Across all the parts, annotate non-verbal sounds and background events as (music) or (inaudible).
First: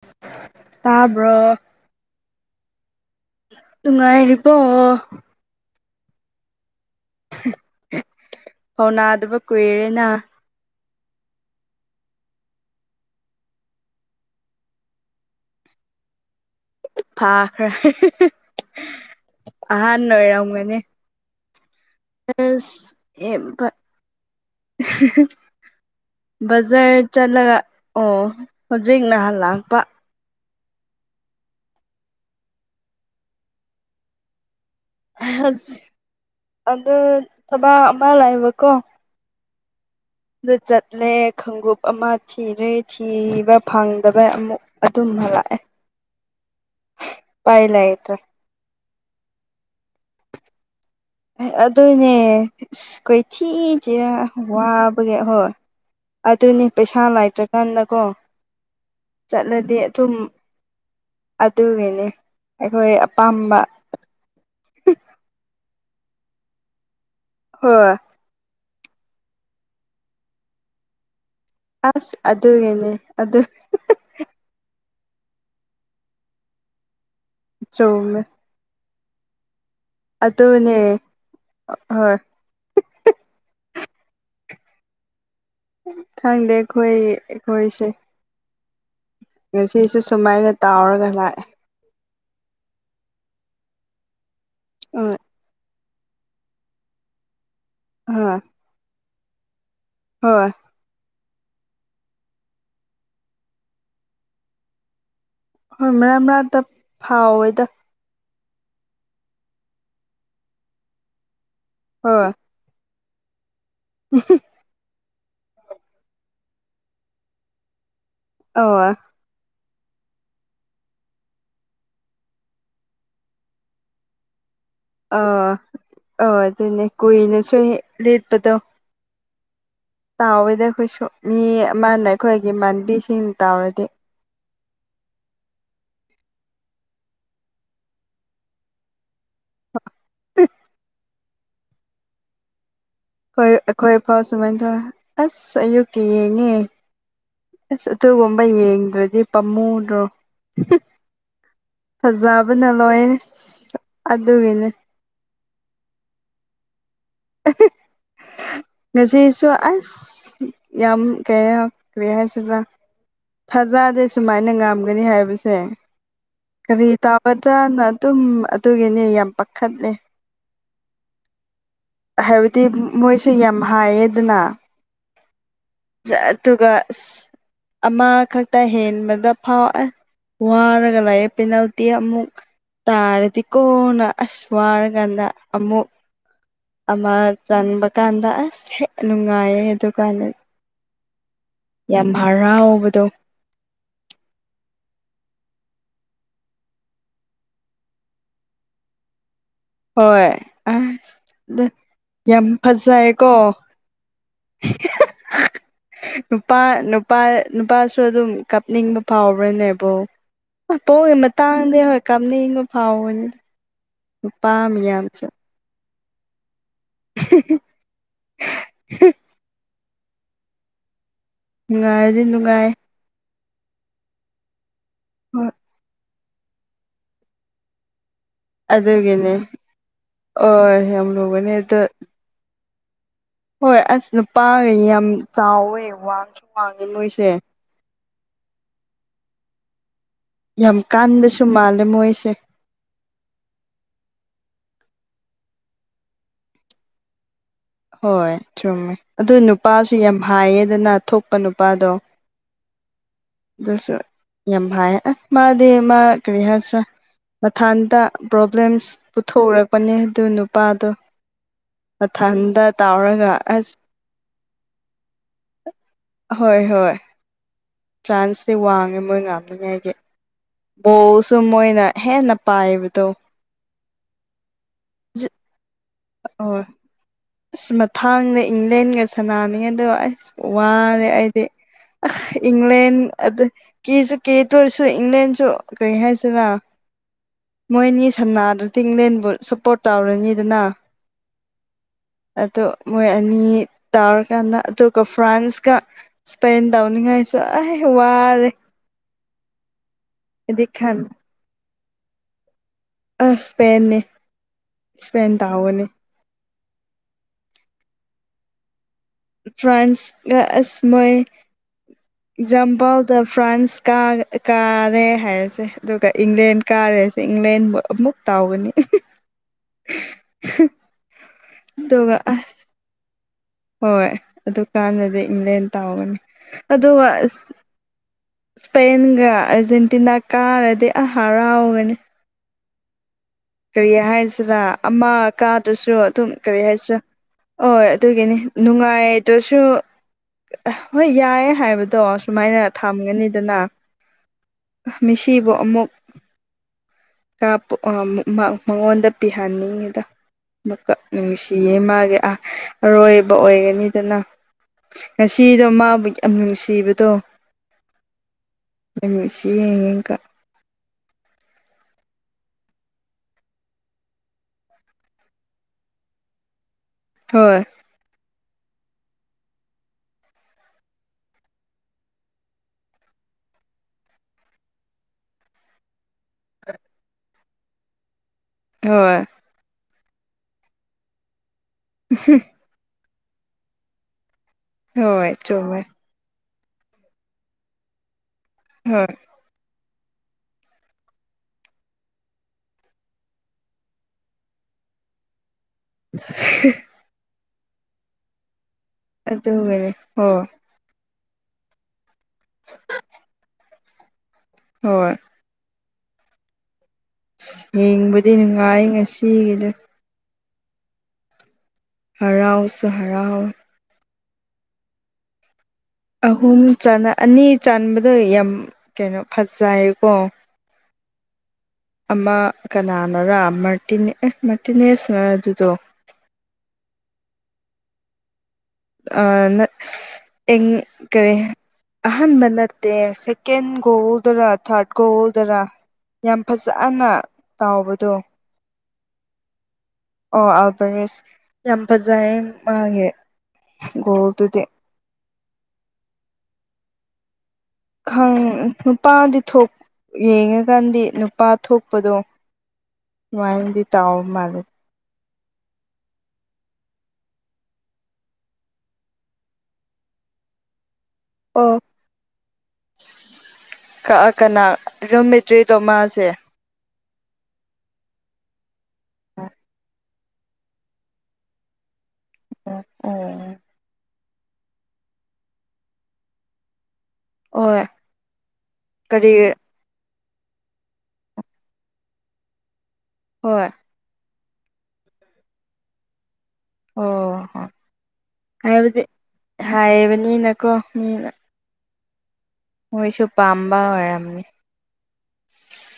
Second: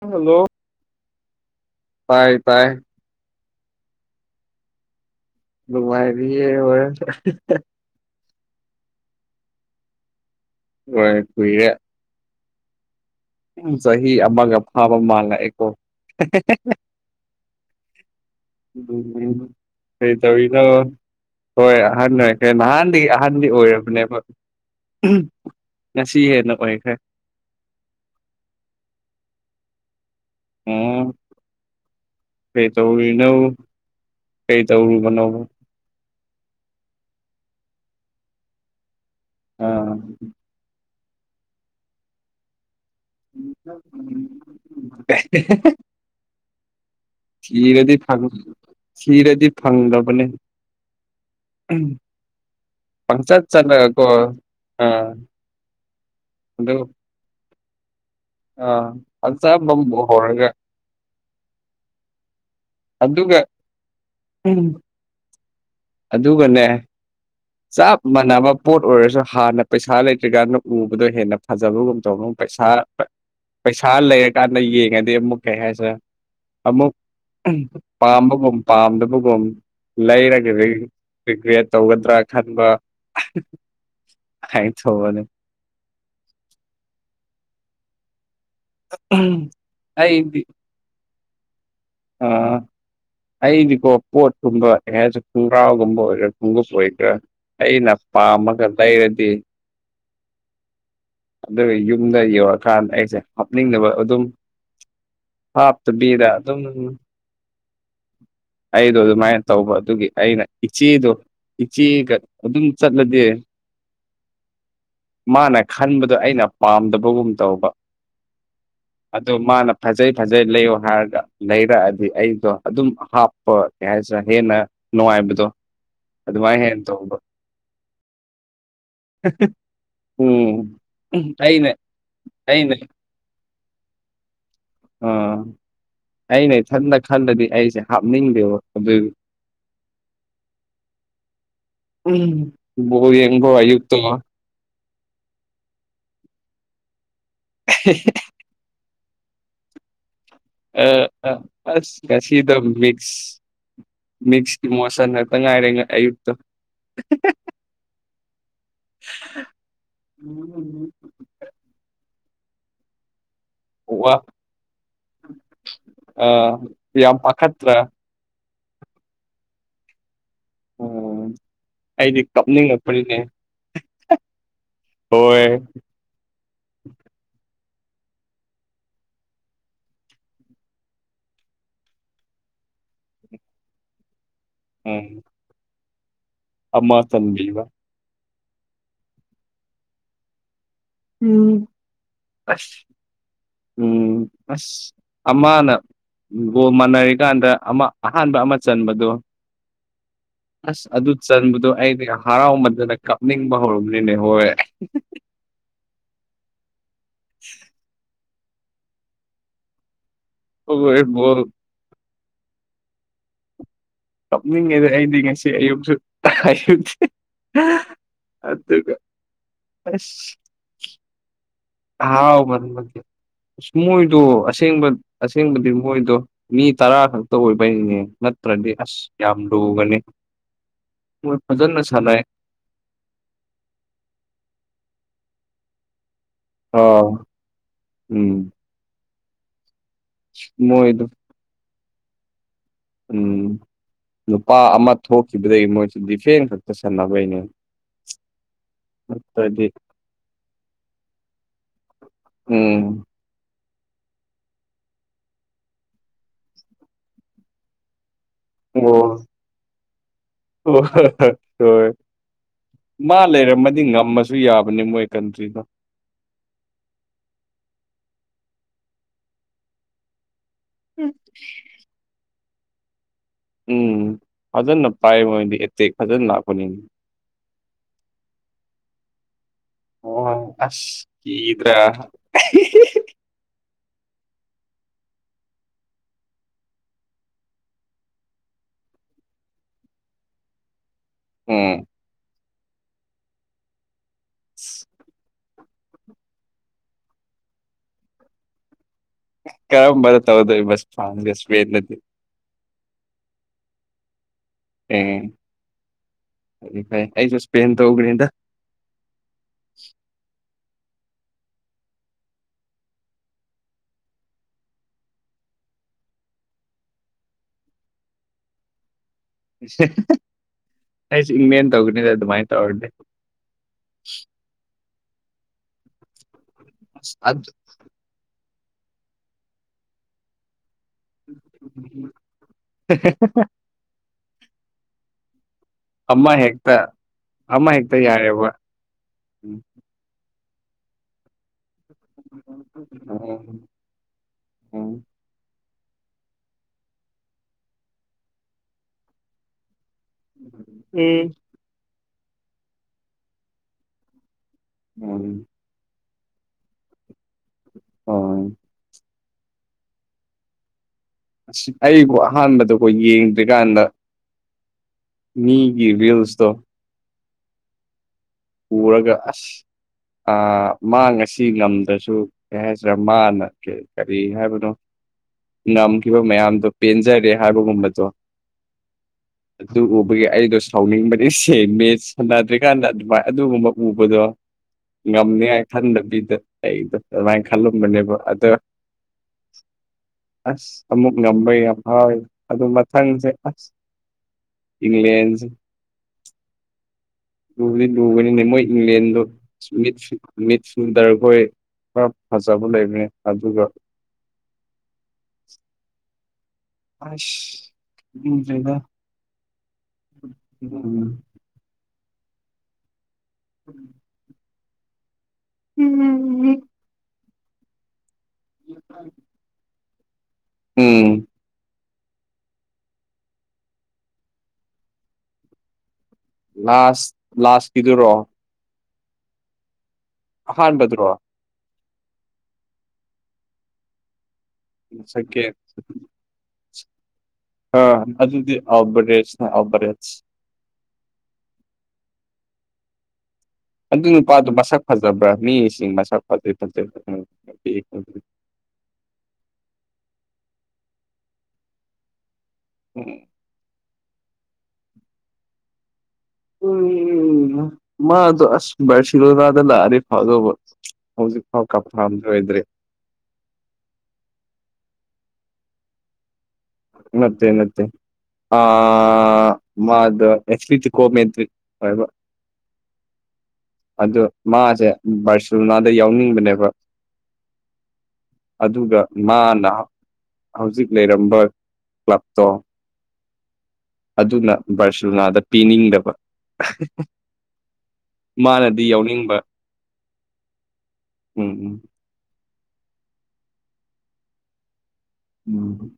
hello ꯇꯥꯕ꯭ꯔꯣ ꯇꯥꯏ ꯇꯥꯏ ꯅꯨꯡꯉꯥꯏꯔꯤꯕꯣ ꯃꯥꯏꯕꯤ ꯍꯔꯦꯟ ꯆ ꯀꯧꯅꯥꯗꯨꯕꯨ ꯀꯨꯏꯔꯦꯅ ꯂꯣꯏꯔꯦ ꯀꯨꯏꯔꯦ ꯏꯉꯥꯡ ꯃꯆꯥꯒꯤ ꯑꯃꯃꯒꯥ ꯐꯥꯕ ꯃꯥꯥꯜꯂꯛꯑꯩꯀꯣ ꯐꯥꯈ꯭ꯔꯦ ꯑꯍꯥꯟ ꯀꯔꯤ ꯇꯧꯔꯤꯅꯣ ꯑꯣꯏꯔꯝꯒꯅꯤ ꯍꯣꯏ ꯑꯍꯟ ꯑꯣꯏꯈꯦ ꯑꯁ ꯅꯍꯥꯟꯗꯥꯒꯤ ꯑꯦ ꯑꯍꯟꯗꯤ ꯑꯣꯏꯔꯕꯅꯦꯕ ꯉꯁꯤ ꯍꯦꯟꯅ ꯑꯣꯏꯈ꯭ꯔꯦ ꯆꯠꯂꯒꯥ ꯑꯣ ꯍꯧꯖꯤꯛ ꯅꯍꯥꯟ ꯂꯥꯛꯄ ꯎꯝ ꯀꯩ ꯇꯧꯔꯨꯔꯤꯅꯣ ꯀꯩ ꯇꯧꯔꯨꯕꯅꯣ ꯑꯗꯨ ꯊꯕꯛ ꯑꯃ ꯂꯥꯛꯑꯦꯕꯀꯣ ꯑꯥ ꯑꯗꯨ ꯆꯠꯂꯦ ꯈꯣꯡꯎꯞ ꯑꯃ ꯊꯤꯔꯦ ꯊꯤꯕ ꯐꯪꯗꯕ ꯑꯃꯨꯛ ꯑꯗꯨꯝ ꯍꯜꯂꯛꯑꯦ ꯎꯄꯥꯏ ꯊꯤꯔꯗꯤ ꯂꯩꯇ꯭ꯔꯦ ꯊꯤꯔꯗꯤ ꯐꯪꯗꯕꯅꯦ ꯑꯗꯨꯅꯦ ꯄꯪꯆꯠ ꯀꯣꯏꯊꯤ ꯆꯠꯂꯒꯀꯣ ꯊꯤꯔꯥ ꯑꯥ ꯋꯥꯕꯒꯦ ꯍꯣꯏ ꯑꯗꯨꯅꯦ ꯑꯗꯨ ꯄꯩꯁꯥ ꯂꯥꯏꯇ꯭ꯔꯀꯥꯟꯗꯀꯣ ꯑꯥ (unintelligible) ꯑꯗꯨꯒꯤꯅꯤ ꯑꯩꯈꯣꯏ ꯑꯗꯨꯒ ꯑꯄꯥꯝꯕ ꯎꯝ ꯑꯗꯨꯒꯥꯅꯦ ꯍꯣꯏ ꯆꯞ ꯃꯥꯟꯅꯕ ꯄꯣꯠ ꯑꯣꯏꯔꯁꯨ ꯍꯥꯟꯅ ꯄꯩꯁꯥ ꯂꯩꯇ꯭ꯔꯤꯀꯥꯟꯗ ꯎꯕꯗꯣ ꯍꯦꯟꯅ ꯐꯖꯕꯒꯨꯝ ꯑꯁ ꯇꯧꯕ ꯄꯩꯁꯥꯥ ꯑꯗꯨꯒꯤꯅꯦ ꯑꯗꯨ ꯄꯩꯁꯥ ꯁꯥꯔ ꯂꯩꯔꯀꯥꯟꯗꯥ ꯌꯦꯡꯉꯥꯗꯤ ꯑꯃꯨꯛ ꯀꯩ ꯍꯥꯏꯁꯦꯔꯥ ꯑꯃꯨꯛ ꯆꯨꯝꯃꯦ ꯄꯥꯝꯕꯒꯨꯝ ꯄꯥꯝꯗꯕꯒꯨꯝ ꯂꯩꯔꯒ ꯑꯗꯨꯅꯦ ꯔꯤꯀ꯭ꯔꯤꯌꯦꯠ ꯇꯧꯒꯗ꯭ꯔꯥ ꯍꯣꯏ ꯈꯟꯕ ꯍꯥꯏ ꯊꯧꯕꯅꯤ ꯊꯪꯗꯦ ꯑꯩꯈꯣꯏ ꯑꯩꯈꯣꯏꯁꯦ ꯉꯁꯤꯁꯨ ꯁꯨꯃꯥꯏꯅ ꯇꯥꯎꯔꯒꯥ ꯂꯥꯛꯑꯦ ꯑꯥ ꯑꯩꯗꯤꯀꯣ ꯄꯣꯠꯀꯨꯝꯕ ꯀꯩ ꯎꯝ ꯍꯥꯏꯁꯤ ꯈꯨꯡꯒꯔꯥꯎꯒꯨꯝꯕ ꯑꯣꯏꯔꯝ ꯈꯣꯡꯒꯨꯞ ꯑꯣꯏꯒ꯭ꯔꯥ ꯑꯩꯅ ꯑꯥ ꯄꯥꯝꯃꯒꯥ ꯂꯩꯔꯗꯤ ꯍꯣꯏ ꯑꯗꯨꯒꯥ ꯌꯨꯝꯗ ꯌꯧꯔꯀꯥꯟꯗꯥ ꯑꯩꯁꯦ ꯍꯥꯞꯅꯤꯡꯅꯕ ꯑꯗꯨꯝ ꯍꯣꯏ ꯃꯔꯥ ꯍꯥꯞꯇꯕꯤꯗ ꯑꯗꯨꯝ ꯃꯔꯥꯛꯇꯥ ꯐꯥꯎꯋꯦꯗꯥ ꯑꯩꯗꯣ ꯑꯗꯨꯃꯥꯏꯅ ꯇꯧꯕ ꯑꯗꯨꯒꯤ ꯑꯩꯅ ꯏꯆꯦꯗꯣ ꯏꯆꯦꯒꯥ ꯑꯗꯨꯝ ꯆꯠꯂꯗꯤ ꯎꯝ ꯃꯥꯅ ꯈꯟꯕꯗꯣ ꯑꯩꯅ ꯄꯥꯝꯗꯕꯒꯨꯝ ꯇꯧꯕ ꯑꯣ ꯑꯗꯣ ꯃꯥꯅ ꯐꯖꯩ ꯐꯖꯩ ꯂꯩꯌꯣ ꯍꯥꯏꯔꯒꯥ ꯂꯩꯔꯛꯑꯗꯤ ꯑꯩꯗꯣ ꯑꯗꯨꯝ ꯍꯥꯞ ꯍꯣꯏ ꯀꯩ ꯍꯥꯏꯁꯤꯔꯥ ꯍꯦꯟꯅ ꯑ ꯅꯨꯡꯉꯥꯏꯕꯗꯣ ꯑ ꯑꯗꯨꯃꯥꯏꯅ ꯍꯦꯟꯅ ꯑꯗꯨꯅꯦ ꯇꯧꯕ ꯀꯅꯁꯨ ꯂꯦꯠꯄꯗꯣ ꯑꯦ ꯇꯥꯎꯋꯦꯗ ꯑꯩꯈꯣꯏꯁꯨ ꯃꯤ ꯑꯃꯅ ꯑꯩꯅ ꯑꯩꯈꯣꯏꯒꯤꯃꯥꯟꯕꯤꯁꯤꯡ ꯇꯥꯎꯔꯗꯤ ꯑꯥ ꯑꯩꯅ ꯏꯊꯟꯗ ꯈꯜꯂꯗꯤ ꯑꯩꯁꯦ ꯍꯥꯞꯅꯤꯡꯗꯦꯕ ꯑꯗꯨ ꯑ (unintelligible) ꯎꯝ (unintelligible) ꯍꯣꯏ ꯑꯩꯈꯣꯏ ꯑꯌꯨꯛꯇꯣ ꯑ ꯑꯐꯥꯎ ꯁꯨꯃꯟꯗꯥ ꯑꯁ ꯑꯌꯨꯛꯀꯤ ꯌꯦꯡꯉꯦ ꯑꯁ ꯑꯗꯨꯒꯨꯝꯕ ꯌꯦꯡꯗ꯭ꯔꯥꯗꯤ ꯄꯥꯝꯃꯨꯗ꯭ꯔꯣ ꯑꯥ ꯑꯥ ꯑꯁ ꯉꯁꯤꯗꯥ ꯐꯖꯕꯅ ꯃꯤꯁ ꯂꯣꯏꯔꯦ ꯃꯤꯁꯀꯤ ꯑꯗꯨꯒꯤꯅꯦ ꯃꯣꯁꯟ ꯇꯥ ꯉꯥꯏꯔꯦꯅ ꯑꯌꯨꯛꯇꯣ ꯉꯥꯁꯤꯁꯨ ꯑꯁ ꯎꯝ ꯌꯥꯝ ꯀꯩꯔ ꯀ꯭ꯔꯤ ꯍꯥꯏ ꯁꯤꯔ ꯊꯥꯖꯗꯦ ꯋꯥ ꯁꯨꯃꯥꯏꯅ ꯉꯝꯒꯅꯤ ꯍꯥꯏꯕꯁꯦ ꯑ ꯀꯔꯤ ꯌꯥꯝ ꯇꯥꯒꯗ꯭ꯔꯥꯅ ꯄꯥꯈꯠꯇ꯭ꯔꯥ ꯑꯗꯨꯨꯝ ꯑꯗꯨꯒꯤꯅꯦ ꯌꯥꯝ ꯄꯥꯈꯠꯂꯦ ꯎꯝ ꯑꯩꯗꯤ ꯍꯥꯏꯕꯗꯤ ꯀꯞꯅꯤꯡꯉꯛꯄꯅꯤꯅꯦ ꯃꯣꯏꯁꯨ ꯌꯥꯝ ꯍꯥꯏꯌꯦꯗꯅ ꯍꯣꯏ ꯑꯗꯨꯒ ꯑ ꯑꯃ ꯈꯛꯇ ꯍꯦꯟꯕꯗ ꯐꯥꯎ ꯋꯥꯔꯒ ꯂꯥꯛꯑꯦ ꯄꯦꯅꯥꯜꯇꯤ ꯑꯃꯨꯛ ꯇꯥꯔꯗꯤ ꯀꯣꯟꯅ ꯑꯁ ꯎꯝ ꯋꯥꯔꯀꯥꯟꯗ ꯑꯃꯨꯛ ꯑꯃ ꯆꯟꯕ ꯀꯥꯟꯗ ꯑꯁ ꯍꯦꯛ ꯅꯨꯡꯉꯥꯏꯌꯦ ꯑꯗꯨ ꯀꯥꯟꯗꯗꯤ ꯎꯝ ꯌꯥꯝ ꯑꯁ ꯍꯔꯥꯎꯕꯗꯣ ꯎꯝ ꯑꯁ ꯑꯃꯅ ꯒꯣ ꯃꯥꯟꯅꯔꯤꯀꯥꯟꯗ ꯑꯃ ꯑꯍꯥꯟꯕ ꯑꯃ ꯆꯟꯕꯗꯨ ꯍꯣꯏ ꯑꯁ ꯑꯗꯨ ꯑꯗꯨ ꯆꯟꯕꯗꯣ ꯑꯩꯩꯅ ꯌꯥꯝ ꯍꯔꯥꯎꯃꯟꯗꯅ ꯐꯖꯩꯀꯣ ꯀꯥꯞꯅꯤꯡꯕ ꯍꯧꯔꯒꯦ ꯅꯤꯅꯦ ꯍꯣꯏ ꯅꯨꯄꯥ ꯅꯨꯄꯥ ꯅꯨꯄꯥꯁꯨ ꯑꯗꯨꯝ ꯀꯞꯅꯤꯡꯕ ꯐꯥꯎꯕ꯭ꯔꯥꯅꯦꯕꯣ ꯑ ꯍꯣꯏ ꯄꯣꯒꯤ ꯕꯣꯜ ꯃꯇꯥꯡꯗꯤ ꯍꯣꯏ ꯀꯥꯞꯅꯤꯡꯕ ꯐꯥꯎꯕꯅꯤꯅ ꯀꯞꯅꯤꯡꯉꯦꯗ ꯑꯩꯗꯦ ꯉꯁꯤ ꯁꯤ ꯑꯌꯨꯛꯁꯨ ꯑꯌꯨꯛꯁ ꯑꯗꯨꯒ ꯑꯁ ꯅꯨꯡꯉꯥꯏꯗꯤ ꯑꯍꯥꯎꯕ ꯅꯨꯡꯉꯥꯏ ꯑꯁ ꯃꯣꯏꯗꯣ ꯑꯁꯦꯡꯕ ꯍꯣꯏ ꯑꯁꯦꯡꯕꯗꯤ ꯃꯣꯏꯗꯣ ꯃꯤ ꯇꯔꯥ ꯈꯛꯇ ꯑꯣꯏꯕꯩꯅꯦ ꯅꯠꯇ꯭ꯔꯗꯤ ꯑꯁ ꯑꯗꯨꯒꯤꯅꯦ ꯌꯥꯝ ꯂꯨꯒꯅꯤ ꯍꯣꯏ ꯌꯥꯝ ꯃꯣꯏ ꯂꯨꯕꯅꯦ ꯐꯖꯅ ꯑꯗꯣ ꯁꯥꯟꯅꯩ ꯍꯣꯏ ꯑꯁ ꯅꯨꯄꯥꯒ ꯌꯥꯝ ꯆꯥꯎꯋꯦ ꯋꯥꯉꯦ ꯑꯩ ꯎꯝ ꯌꯥꯝ ꯃꯣꯏꯗꯣ ꯀꯥꯟꯕꯁꯨ ꯃꯥꯜꯂꯦ ꯃꯣꯏꯁꯦ ꯎꯝ ꯂꯨꯄꯥ ꯑꯃ ꯊꯣꯛꯈꯤꯕꯗꯒꯤ ꯃꯣꯏꯁ ꯗꯤꯐꯦꯟ ꯈꯛꯇ ꯁꯟꯅꯅꯕꯩꯅꯦ ꯍꯣꯏ ꯆꯨꯝꯃꯦ ꯑꯗꯨ ꯅꯨꯄꯥꯁꯨ ꯌꯥꯝ ꯍꯥꯏꯌꯦꯗꯅ ꯊꯣꯛꯄ ꯅꯨꯄꯥꯗꯣ ꯎꯝ ꯑꯗꯨꯁꯨ ꯌꯥꯝ ꯍꯥꯏꯌꯦ ꯑꯁ ꯃꯥꯗꯤ ꯃꯥ ꯀꯔꯤ ꯍꯥꯏꯔꯁꯨ ꯃꯊꯥꯟꯇ ꯄ꯭ꯔꯣꯕ꯭ꯂꯦꯝꯁ ꯑꯣ ꯄꯨꯊꯣꯛꯎꯔꯛꯄꯅꯦ ꯑꯗꯨ ꯑꯣ ꯅꯨꯄꯥꯗꯣ ꯍꯣꯏ ꯃꯊ ꯃꯥ ꯂꯩꯔꯝꯃꯗꯤ ꯉꯝꯃꯁꯨ ꯌꯥꯕꯅꯤ ꯃꯣꯏ ꯀꯟꯇ꯭ꯔꯤꯗꯣ ꯍꯣꯏ ꯍꯣꯏ ꯆꯥꯟꯁꯇꯦ ꯋꯥꯡꯉꯦ ꯃꯣꯏ ꯉꯥꯅꯤꯉꯥꯏꯒꯤ ꯕꯣꯜꯁꯨ ꯃꯣꯏꯅ ꯍꯦꯟꯅ ꯄꯥꯏꯕꯗꯣ ꯎꯝ ꯐꯖꯅ ꯄꯥꯏ ꯃꯣꯏꯗꯤ ꯑꯦꯇꯩꯦꯛ ꯐꯖꯅ ꯍꯣꯏ ꯂꯥꯛꯄꯅꯤ ꯑꯁ ꯃꯊꯥꯡꯗ ꯏꯪꯂꯦꯟꯒ ꯁꯥꯟꯅꯅꯤꯡꯉꯦꯗꯣ ꯑꯁ ꯍꯣꯏ ꯑꯁ ꯋꯥꯔꯦ ꯑꯩꯗꯤ ꯀꯤꯗ꯭ꯔꯥ ꯑ ꯏꯪꯂꯦꯟ ꯑꯗ ꯀꯦꯁꯨ ꯀꯦ ꯇꯑꯣꯏꯔꯁꯨ ꯏꯪꯂꯦꯟꯁꯨ ꯀꯩ ꯍꯥꯏꯁꯤꯔ ꯃꯣꯏꯅꯤ ꯁꯅꯥꯗ ꯇꯤꯡꯂꯦꯟꯕꯨ ꯁꯞꯄꯣꯔꯠ ꯇꯧꯔꯅꯤꯗꯅ ꯎꯝ ꯑꯗꯣ ꯃꯣꯏ ꯑꯅꯤ ꯇꯥꯔꯀꯥꯟꯗ ꯑꯗꯨ ꯐ꯭ꯔꯥꯟꯁ ꯀ ꯁꯄꯦꯟꯟ ꯇꯧꯅꯤꯡꯉꯥꯏꯁꯨ ꯑꯍ ꯋꯥꯔꯦ ꯀꯔꯝꯕꯔ ꯇ ꯍꯥꯏꯗꯤ ꯇꯧꯗꯣꯕ (unintelligible) ꯈꯟ ꯁꯐꯦꯁꯗꯤ ꯑꯁ ꯁꯄꯟꯅꯅꯤ ꯑꯦ ꯐꯗꯤ ꯐꯩ ꯑꯩꯁꯨ ꯁ꯭ꯄꯦꯟ ꯇ ꯎꯈ꯭ꯔꯔꯤꯗ ꯐ꯭ꯔꯥꯟꯁꯀ ꯑꯁ ꯃꯣꯏ (inaudible) ꯑꯦꯛꯖꯥꯝꯄꯜꯗ ꯐ꯭ꯔꯥꯟꯁ ꯀꯥꯔꯦ ꯍꯥꯏꯔꯁꯦ ꯑꯗꯨꯒ ꯏꯪꯂꯦꯟ ꯀꯥꯔꯦꯁꯦ ꯏꯪꯂꯦꯟꯕꯨ ꯑꯃꯨꯛ ꯇꯥꯎꯒꯅꯤ ꯑꯩꯁ ꯏꯪꯃꯦꯟ ꯇꯧꯒꯅꯤꯗ ꯑꯗꯨꯒ ꯑꯗꯨꯃꯥꯏꯅ ꯑꯁ ꯇꯧꯔꯅꯦ ꯍꯣꯏ ꯑꯗꯨꯀꯥꯟꯗꯗꯤ ꯏꯪꯂꯦꯟ ꯇꯥꯎꯒꯅꯤ ꯑꯗꯨꯒ ꯑꯁ ꯏꯁꯄꯦꯟꯒ ꯑꯥꯔꯖꯦꯟꯇꯤꯅꯥ ꯀꯥꯔꯗꯤ ꯑ ꯍꯔꯥꯎꯒꯅꯤ (unintelligible) ꯀꯔꯤ ꯍꯥꯏꯖꯔꯥ ꯑꯃ ꯀꯥꯗꯨꯁꯨ ꯑꯗꯨꯝ ꯑꯃ ꯀꯔꯤ ꯍꯦꯛꯇ ꯍꯥꯏꯁꯤꯔꯥ ꯑꯃ ꯑꯣꯏ ꯍꯦꯛꯇ ꯑꯗꯨꯒꯤꯅꯤ ꯌꯥꯔꯦꯕ ꯅꯨꯡꯉꯥꯏ ꯇꯁꯨ ꯎꯝ ꯍꯣꯏ ꯌꯥꯏ ꯍꯥꯏꯕ ꯇꯣ ꯑꯥꯁꯨꯃꯥꯏꯅ ꯊꯝꯒꯅꯤꯗꯅ ꯎꯝ ꯁꯤꯕꯨ ꯑꯃꯨꯛ ꯀꯥ ꯃꯉꯣꯟꯗ ꯄꯤꯍꯟꯅꯤꯡꯉꯤꯗ ꯑꯃꯨꯛꯀꯛ ꯅꯨꯡꯁꯤꯌꯦ ꯃꯥꯒꯤ ꯑ ꯑꯔꯣꯏꯕ ꯑꯣꯏꯒꯅꯤꯗꯅ ꯉꯁꯤꯗꯣ ꯃꯥꯕꯨ ꯌꯥꯝ ꯅꯨꯡꯁꯤꯕꯗꯣ (unintelligible) ꯁꯤ ꯌꯦꯡꯉꯦ ꯀ (unintelligible) ꯑꯩꯕꯨ ꯑꯍꯥꯟꯕꯗꯀꯣ ꯌꯦꯡꯗ꯭ꯔꯤꯀꯥꯟꯗ ꯃꯤꯒꯤ ꯔꯤꯁꯇꯣ ꯍꯣꯏ ꯄꯨꯔꯒ ꯑꯁ ꯃꯥ ꯉꯁꯤ ꯉꯝꯗ꯭ꯔꯁꯨ ꯀꯩꯍꯥꯏꯁꯤꯔꯥ ꯃꯥꯅ (unintelligible) ꯀꯔꯤ ꯍꯥꯏꯕꯅꯣ ꯉꯝꯈꯤꯕ ꯃꯌꯥꯝꯗꯣ ꯄꯦꯟꯖꯔꯦ ꯍꯥꯏꯕꯒꯨꯝꯕꯗꯣ ꯍꯣꯏ ꯑꯗꯨ ꯎꯕꯒꯤ ꯑꯩꯗꯣ ꯁꯥꯎꯅꯤꯡꯕꯗꯤ ꯁꯦ ꯃꯦꯠ ꯁꯥꯟꯅꯗ꯭ꯔꯤꯀꯥꯟꯗ ꯑꯗꯨꯃꯥꯏ ꯑꯗꯨꯒꯨꯝꯕ ꯎꯕꯗꯣ ꯍꯣꯏ ꯉꯝꯅꯤꯉꯥꯏ ꯆꯨꯝꯃꯦ ꯈꯟꯗꯕꯤꯗ ꯑꯩꯗ ꯑꯗꯨꯃꯥꯏ ꯈꯜꯂꯝꯕꯅꯦꯕ ꯑꯗ ꯍꯣꯏ ꯑꯁ ꯑꯃꯨꯛ ꯉꯝꯕ ꯌꯥꯝ ꯍꯥꯎꯋꯦ ꯑꯗꯨ ꯃꯊꯪꯁꯦ ꯑꯁ ꯏꯪꯂꯦꯟꯁ (inaudible) ꯂꯨꯕꯗꯤ ꯂꯨꯕꯅꯤꯅꯦ ꯃꯣꯏ ꯏꯪꯂꯦꯟꯗꯣ ꯑꯗꯨꯒꯅꯦ ꯍꯣꯏ (unintelligible) ꯇꯨꯟ ꯇꯔꯈꯣꯏ ꯈꯔ ꯐꯖꯕ ꯂꯩꯕꯅꯦ ꯑꯗꯨꯒ ꯍꯣꯏ ꯑꯁ ꯌꯦꯡꯕꯗꯤ ꯈꯪꯗ꯭ꯔꯦꯗ ꯅꯨꯡꯉꯥꯏ ꯉꯁꯤꯒꯤꯗ ꯎꯝ ꯍꯔꯥꯎꯁꯨ ꯍꯔꯥꯎ (inaudible) ꯑꯍꯨꯝ ꯆꯟ ꯑꯅꯤ ꯆꯟꯕꯗꯣ ꯌꯥꯝ ꯀꯩꯅꯣ ꯐꯖꯩꯌꯦꯀꯣ ꯎꯝ ꯑꯃ ꯀꯅꯥꯅꯔ ꯃꯥꯔꯇꯤꯟ ꯑꯦ ꯃꯥꯔꯇꯤꯟ ꯑ‌ꯦꯁꯅ ꯑꯗꯨꯗꯣ ꯂꯥꯁ ꯂꯥꯁ ꯀꯤꯗꯨꯔꯣ ꯑ ꯅꯠ ꯑꯦꯡ ꯑꯍꯥꯟꯕꯗꯨꯔꯣ ꯀꯔꯤ ꯑꯍꯟꯕ ꯅꯠꯇꯦ ꯁꯦꯀꯦꯟ ꯒꯣꯜꯗꯔ ꯊꯥꯔꯠ ꯁꯦꯀꯦꯟ ꯒꯣꯜꯗꯔ ꯌꯥꯝ ꯐꯖꯅ ꯑ ꯇꯥꯎꯕꯗꯣ ꯑꯗꯨꯗꯤ ꯑꯣꯕꯔꯦꯁ ꯅ‌ꯦ ꯑꯣꯕꯔꯦꯁ ꯑꯣ ꯑꯜꯕꯔ‌ꯦꯁ ꯌꯥꯝ ꯐꯖꯩꯌ‌ꯦ ꯃꯥꯒꯤ ꯑꯗꯨ ꯅꯨꯄꯥꯗꯨ ꯒꯣꯜꯗꯨꯗꯤ ꯃꯁꯛ ꯐꯖꯕ꯭ꯔꯥ ꯃꯤꯁꯤꯡꯅ ꯃꯁꯛ ꯐꯖꯩ ꯐꯖꯩ (unintelligible) ꯈꯪ ꯅꯨꯄꯥꯗꯤ ꯊꯣꯛ ꯌꯦꯡꯉꯀꯥꯟꯗꯤ ꯅꯨꯄꯥ ꯊꯣꯛꯄꯗꯣ (unintelligible) ꯋꯥꯥꯏꯟꯗꯤ ꯇꯥꯎ ꯃꯥꯂꯦ (unintelligible) ꯃꯗꯨ ꯑꯁ ꯃꯦꯁꯤꯒꯣ (unintelligible) ꯂꯥꯛꯑꯗꯤ ꯐꯥꯗꯣꯕ ꯍꯧꯖꯤꯛ ꯐꯥꯎ (unintelligible) ꯀꯛꯑ ꯀꯅꯥ ꯌꯨꯝꯃꯤꯠꯇ꯭ꯔꯤꯗꯣ ꯃꯥꯁꯦ ꯃꯠꯇꯦ ꯃꯠꯇꯦ ꯑ ꯃꯥꯗꯨ (unintelligible) ꯀꯣꯃꯦꯟꯗꯔꯤ ꯍꯣꯏꯕ ꯑꯣ ꯑꯣ ꯑꯗ‌ꯣ ꯃꯥꯁꯦ ꯕꯥꯔꯁꯦꯂꯣꯅꯥꯗ ꯌꯥꯎꯅꯤꯡꯕꯅꯦꯕ ꯍꯣꯏ ꯑꯗꯨꯒ ꯀꯔꯤ ꯃꯥꯅ ꯍꯧꯖꯤꯛ ꯂꯩꯔꯝꯕ ꯀꯂꯥꯞꯇꯣ ꯍꯣꯏ ꯑꯗꯨꯅ ꯕꯥꯔꯁꯦꯂꯣꯅꯥꯗ ꯄꯤꯅꯤꯡꯗꯕ ꯑꯣ ꯍ‌ꯣꯏ ꯃꯥꯅꯗꯤ ꯍꯥꯏꯕꯗꯤ ꯌꯥꯎꯅꯤꯡꯕ ꯍꯥꯏꯕꯅꯤꯅꯀꯣ ꯃꯤꯅ ꯎꯝ ꯎꯝ ꯃꯣꯏꯁꯨ ꯄꯥꯝꯕ ꯑꯣꯏꯔꯝꯅꯤ ꯎꯝ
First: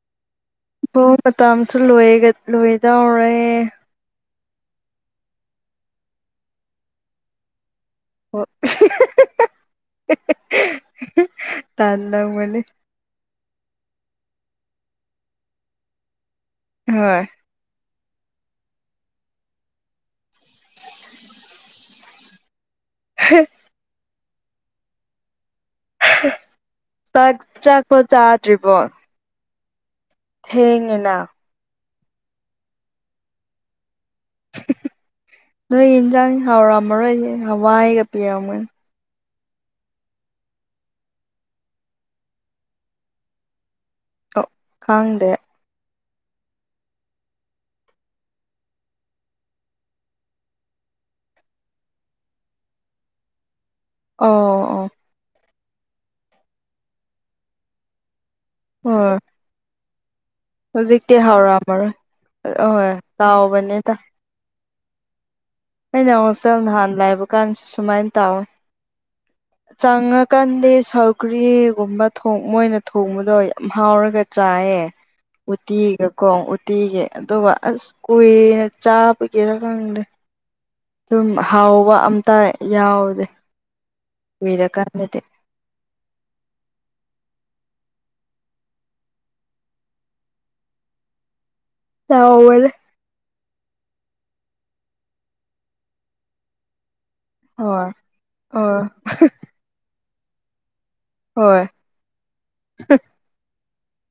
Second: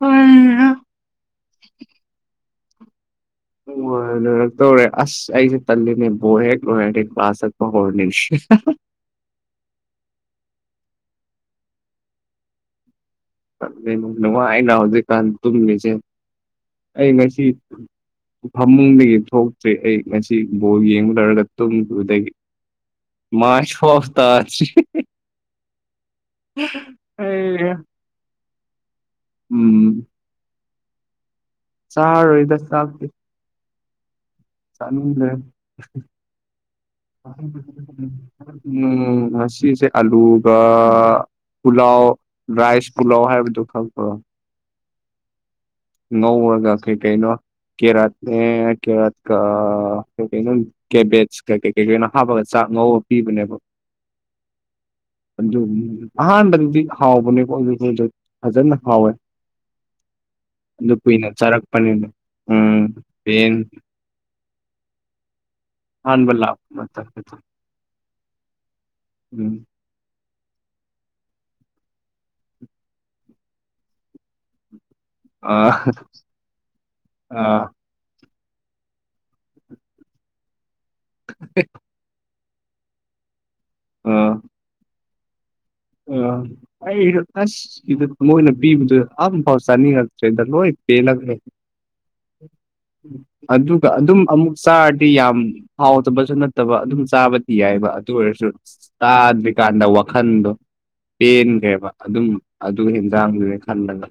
ꯍ‌ꯣꯏ ꯑꯣ ꯃꯇꯝꯁꯨ ꯂ‌ꯣꯏꯒ ꯂꯣꯏꯗꯧꯔꯦ ꯑꯣ ꯂ‌ꯣꯏꯔꯛꯇꯧꯔꯦ ꯑꯁ ꯑꯩꯁꯦ ꯇꯜꯂ‌ꯦꯅ‌ꯦ ꯕ‌ꯣꯜ ꯍ‌ꯦꯛ ꯂ‌ꯣꯏꯔꯗꯤ ꯀ꯭ꯂꯥꯁ ꯆꯠꯄ ꯍꯧꯔꯅꯤ (inaudible) ꯇꯟꯂꯝ ꯃꯅꯤ ꯅꯨꯡꯉꯥꯏꯅ ꯍꯧꯖꯤꯛꯀꯥꯟ ꯇꯨꯝꯃꯤꯁꯦ ꯑꯩ ꯍꯣꯏ ꯉꯁꯤ ꯐꯃꯨꯡꯗꯒꯤ ꯊꯣꯛꯇ꯭ꯔꯤ ꯑꯩ ꯉꯁꯤ ꯕꯣꯜ ꯌꯦꯡ ꯂ‌ꯣꯏꯔꯒ ꯇꯨꯝꯈꯤꯕꯗꯒꯤ ꯃꯥꯥꯏꯁ ꯁ‌ꯣꯏꯇ ꯆꯥꯛ ꯑꯩ ꯆꯥꯛꯐꯧ ꯆꯥꯗ꯭ꯔꯤꯕꯣ ꯎꯝ ꯊꯦꯡꯉꯤꯅ ꯆꯥꯔꯔ‌ꯣꯏꯗ ꯆꯥꯛ ꯆꯥꯅꯤꯡꯗꯔ‌ꯦꯗ ꯅꯣꯏ ꯌꯦꯟꯖꯥꯡ ꯍꯥꯎꯔꯝꯃꯔꯣꯏꯍꯦ ꯍꯋꯥꯏꯒ ꯄꯤꯔꯝꯒꯅꯤ ꯎꯝ ꯉꯁꯤ ꯗ‌ꯦꯠ ꯑꯂꯨꯒ ꯄꯨꯂꯥꯎ ꯔꯥꯏꯁ ꯄꯨꯂꯥꯎ ꯍꯥꯏꯕꯗꯨ ꯈꯪꯕꯔ‌ꯣ ꯑꯣ ꯈꯪꯗꯦ ꯉꯧꯔꯒ ꯀꯩ ꯀꯩꯅꯣ ꯀꯦꯔꯠꯅꯦ ꯀꯦꯔꯠ ꯀ ꯀꯩ ꯀꯩꯅꯣ ꯀꯦꯕꯦꯠꯁ ꯀ ꯀꯩ ꯀꯩꯅꯣ ꯍꯥꯞꯄꯒ ꯆꯥꯛ ꯉꯧꯕ ꯄꯤꯕꯅꯦꯕ ꯑꯣ ꯑꯗꯨꯒꯤ ꯑꯍꯥꯟꯕꯗꯗꯤ ꯍꯥꯎꯕꯅꯦꯀꯣ ꯑꯗꯨ ꯐꯖꯅ ꯍꯥꯎꯋꯦ ꯍꯣꯏ ꯑꯗꯨ ꯍꯧꯖꯤꯛꯇꯤ ꯀꯨꯏꯅ ꯍꯥꯎꯔꯝꯃꯔꯣꯏ ꯆꯥꯔꯛꯄꯅꯤꯅ ꯑ ꯎꯝ ꯍꯣꯏ ꯄꯦꯟ ꯇꯥꯎꯕꯅꯤꯅ ꯑꯩꯅ ꯑꯍꯥꯟꯕ ꯍꯣꯁꯦꯜ ꯂꯥꯛꯄ ꯅꯍꯥꯟ ꯂꯩꯕ ꯃꯇꯝꯗ ꯀꯥꯟꯗꯁꯨ ꯁꯨꯃꯥꯏꯅ ꯇꯧꯋꯤ ꯎꯝ ꯆꯪꯉꯀꯥꯟꯗꯤ ꯁꯧꯒꯔꯤꯒꯨꯝꯕ ꯊ‌ꯣꯡ ꯃꯣꯏꯅ ꯊꯣꯡꯕꯗꯣ ꯌꯥꯝ ꯍꯥꯎꯔꯒ ꯆꯥꯏꯌꯦ ꯑ ꯎꯇꯤꯒꯀꯣ ꯎꯇꯤꯒ ꯑ ꯑꯗꯨꯒ ꯑꯁ ꯀꯨꯏꯅ ꯆꯥꯕꯒꯤꯔ ꯈꯪꯗꯦ ꯑꯗꯨꯝ ꯍꯥꯎꯕ ꯑꯝꯇꯥꯏ ꯌꯥꯎꯗꯦ ꯀꯨꯏꯔꯀꯥꯟꯗꯗꯤ ꯑꯥ ꯑꯩꯁꯨ ꯑꯁ ꯁꯤꯗ ꯃꯣꯏꯅ ꯄꯤꯕꯗꯨ ꯑꯝ ꯄꯥꯎ ꯆꯥꯅꯤꯉꯛꯇ꯭ꯔꯦꯗ ꯂꯣꯏ ꯕꯦꯟꯂꯛꯕꯒꯤ (inaudible) ꯑꯗꯨꯒ ꯑꯗꯨꯝ ꯑꯃꯨꯛ ꯆꯥꯔꯗꯤ ꯌꯥꯝ ꯍꯥꯎꯗꯕꯁꯨ ꯅꯠꯇꯕ ꯑꯗꯨꯝ ꯆꯥꯕꯗꯤ ꯌꯥꯏꯕ ꯍꯣꯏ ꯑꯗꯨ ꯑꯣꯏꯔꯁꯨ ꯑꯣ ꯇꯥꯗ꯭ꯔꯤꯀꯥꯟꯗ ꯋꯥꯈꯟꯗꯣ ꯍꯣꯏ ꯄꯦꯟꯈ꯭ꯔꯦꯕ ꯑꯗꯨꯝ ꯑꯗꯨ ꯍꯦꯟꯖꯥꯡꯗꯨꯒꯤ ꯈꯟꯕꯗ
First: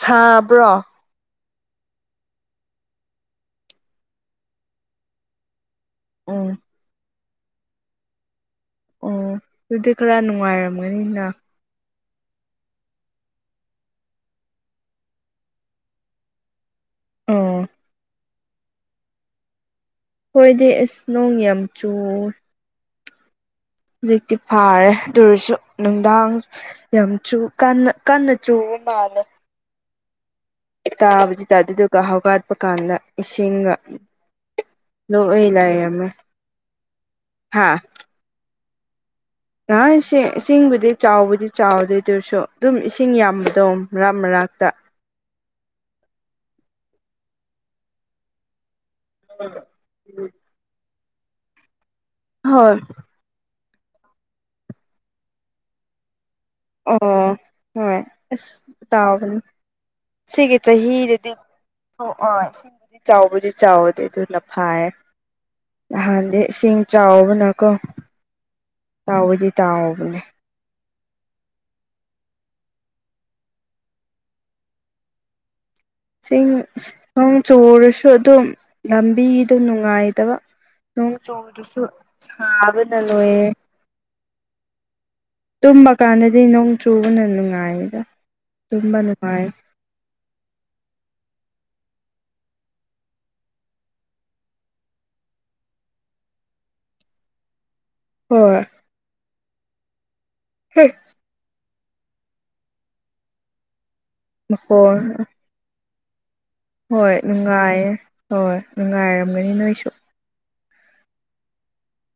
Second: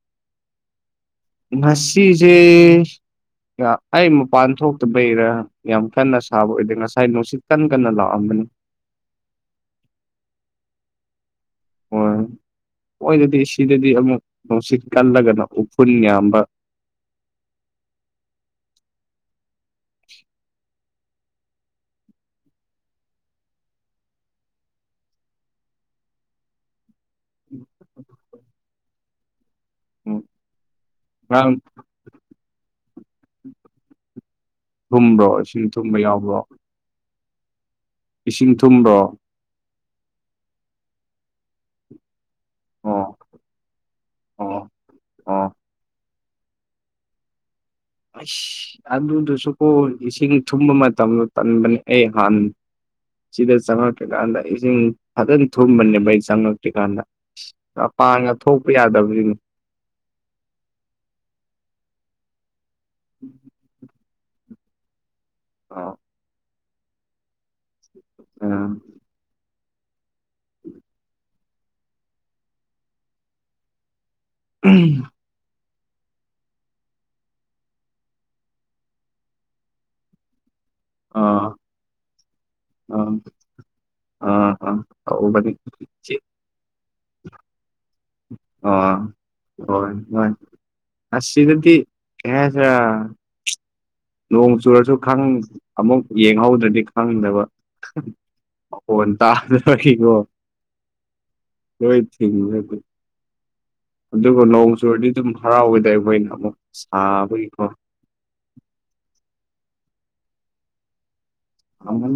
ꯁꯥꯕ꯭ꯔꯣ ꯉꯁꯤꯁꯦ ꯑ ꯑꯩ ꯃꯄꯥꯟ ꯊꯣꯛꯇꯕꯩꯔꯥ ꯌꯥꯝ ꯀꯟꯅ ꯁꯥꯕ ꯑꯣ ꯑꯣꯏꯗꯦ ꯉꯁꯥꯏ ꯅꯨꯡꯁꯤꯠ ꯀꯟꯅ ꯀꯟꯅ ꯂꯥꯛꯑꯝꯕꯅꯤ ꯑꯣ ꯑꯗꯨꯗꯤ ꯈꯔ ꯅꯨꯡꯉꯥꯏꯔꯝꯒꯅꯤꯅ ꯍꯣꯏ ꯃꯣꯏꯗꯗꯤ ꯁꯤꯗꯗꯤ ꯑꯃꯨꯛ ꯅꯨꯡꯁꯤꯠ ꯀꯜꯂꯒꯅ ꯎꯐꯨꯜ ꯌꯥꯝꯕ ꯑꯣ ꯍꯣꯏꯗꯤ ꯑꯁ ꯅꯣꯡ ꯌꯥꯝ ꯆꯨ ꯍꯧꯖꯤꯛꯇꯤ ꯐꯥꯔꯦ ꯑꯗꯨ ꯑꯣꯢꯔꯁꯨ ꯅꯨꯡꯗꯥꯡ ꯌꯥꯝ ꯆꯨ ꯀꯟꯅ ꯀꯟꯅ ꯆꯨꯕ ꯃꯥꯜꯂꯦ ꯎꯝ ꯇꯥꯕꯁꯤ ꯇ ꯉꯔꯥꯡ ꯑꯗꯨꯗꯨꯒ ꯍꯧꯒꯠꯄ ꯀꯥꯟꯗ ꯏꯁꯤꯡꯒ ꯑꯗꯨ ꯊꯨꯝꯕ꯭ꯔꯣ ꯑꯩ ꯏꯁꯤꯡ ꯊꯨꯝꯕ ꯂꯩꯔꯝꯃꯦ ꯌꯥꯎꯕ꯭ꯔꯣ ꯍꯥꯥ ꯏꯁꯤꯡ ꯊꯨꯝꯕ꯭ꯔꯣ ꯏꯁꯤꯡꯕꯨꯗꯤ ꯆꯥꯎꯕꯨꯗꯤ ꯆꯥꯎꯗꯦ ꯑꯗꯨ ꯑꯣꯏꯔꯁꯨ ꯑꯗꯨꯝ ꯑꯣ ꯏꯁꯤꯡ ꯌꯥꯝꯕꯗꯣ ꯃꯔꯛ ꯑꯣ ꯃꯔꯥꯛꯇ ꯑꯣ ꯑꯁ ꯑꯗꯨꯗꯨꯁꯨꯀꯣ ꯏꯁꯤꯡ ꯊꯨꯝꯕ ꯃꯇꯝꯗꯣ ꯇꯟꯕꯅꯦ ꯑꯩ ꯍꯥꯟ ꯍꯣꯏ ꯁꯤꯗ ꯆꯪꯉꯛꯛꯇ꯭ꯔꯀꯥꯟꯗ ꯏꯁꯤꯡ ꯐꯖꯅ ꯊꯨꯝꯕꯅꯦꯕ ꯑꯩ ꯆꯪꯉꯦ ꯍꯧꯖꯤꯛꯀꯥꯟꯗ ꯑꯣ ꯍꯣꯏ ꯃꯄꯥꯡꯒ ꯑꯁ ꯊꯣꯛꯄ ꯌꯥꯗꯕꯗꯨꯅꯤ ꯇꯥꯎꯕꯅꯤ ꯁꯤꯒꯤ ꯆꯍꯤꯗꯗꯤ ꯑꯥ ꯏꯁꯤꯡꯕꯨꯗꯤ ꯆꯥꯎꯕꯨꯗꯤ ꯆꯥꯎꯗꯦ ꯑꯗꯨ ꯁꯥꯢ ꯑꯣ ꯍꯥꯟꯗꯤ ꯏꯁꯤꯡ ꯆꯥꯎꯕꯅꯀꯣ ꯇꯥꯎꯕꯗꯤ ꯇꯥꯎꯕꯅꯦ ꯎꯝ (inaudible) ꯎꯝ ꯆꯤꯡ ꯆꯨꯔꯁꯨ ꯑꯗꯨꯝ ꯂꯝꯕꯤꯗꯨ ꯅꯨꯡꯉꯥꯏꯇꯕ ꯅꯣꯡ ꯑꯥ ꯆꯨꯕꯗꯨꯁꯨ ꯁꯥꯕꯅ ꯑꯥ ꯂꯣꯏꯌꯦ ꯑꯥ ꯑꯥ ꯍꯥ ꯇꯧꯕꯅꯤ ꯇꯨꯝꯕ ꯆꯦ ꯀꯥꯟꯗꯗꯤ ꯅꯣꯡ ꯆꯨꯕꯅ ꯅꯨꯡꯉꯥꯏꯌꯦꯗ ꯑꯣ ꯇꯨꯝꯕ ꯅꯨꯡꯉꯥꯏ ꯍꯣꯏ ꯍꯣꯏ ꯑꯁꯤꯗꯗꯤ ꯀꯔꯤ ꯍꯥꯏꯁꯤꯔ ꯅꯣꯡ ꯆꯨꯔꯁꯨ ꯈꯪ ꯑꯃꯨꯛ ꯌꯦꯡꯍꯧꯗ꯭ꯔꯗꯤ ꯈꯪꯗꯕ ꯍꯣꯏ ꯐꯣꯟ ꯇꯥꯗꯕꯒꯤꯀꯣ ꯍꯦ ꯂꯣꯏ ꯊꯤꯡꯉꯗꯤ ꯑꯗꯨꯒ ꯅꯣꯡ ꯃꯈꯣꯟ ꯆꯨꯔꯗꯤ ꯑꯗꯨꯝ ꯍꯔꯥꯎꯗꯨꯢꯅꯦ ꯑꯩꯈꯣꯏꯅ ꯑꯃꯨꯛ ꯍꯣꯏ ꯁꯥꯕꯒꯤꯀꯣ ꯅꯨꯡꯉꯥꯏꯌꯦ ꯍꯣꯏ ꯅꯨꯡꯉꯥꯏꯔꯝꯒꯅꯤ ꯅꯣꯏꯁꯨ ꯑ (inaudible)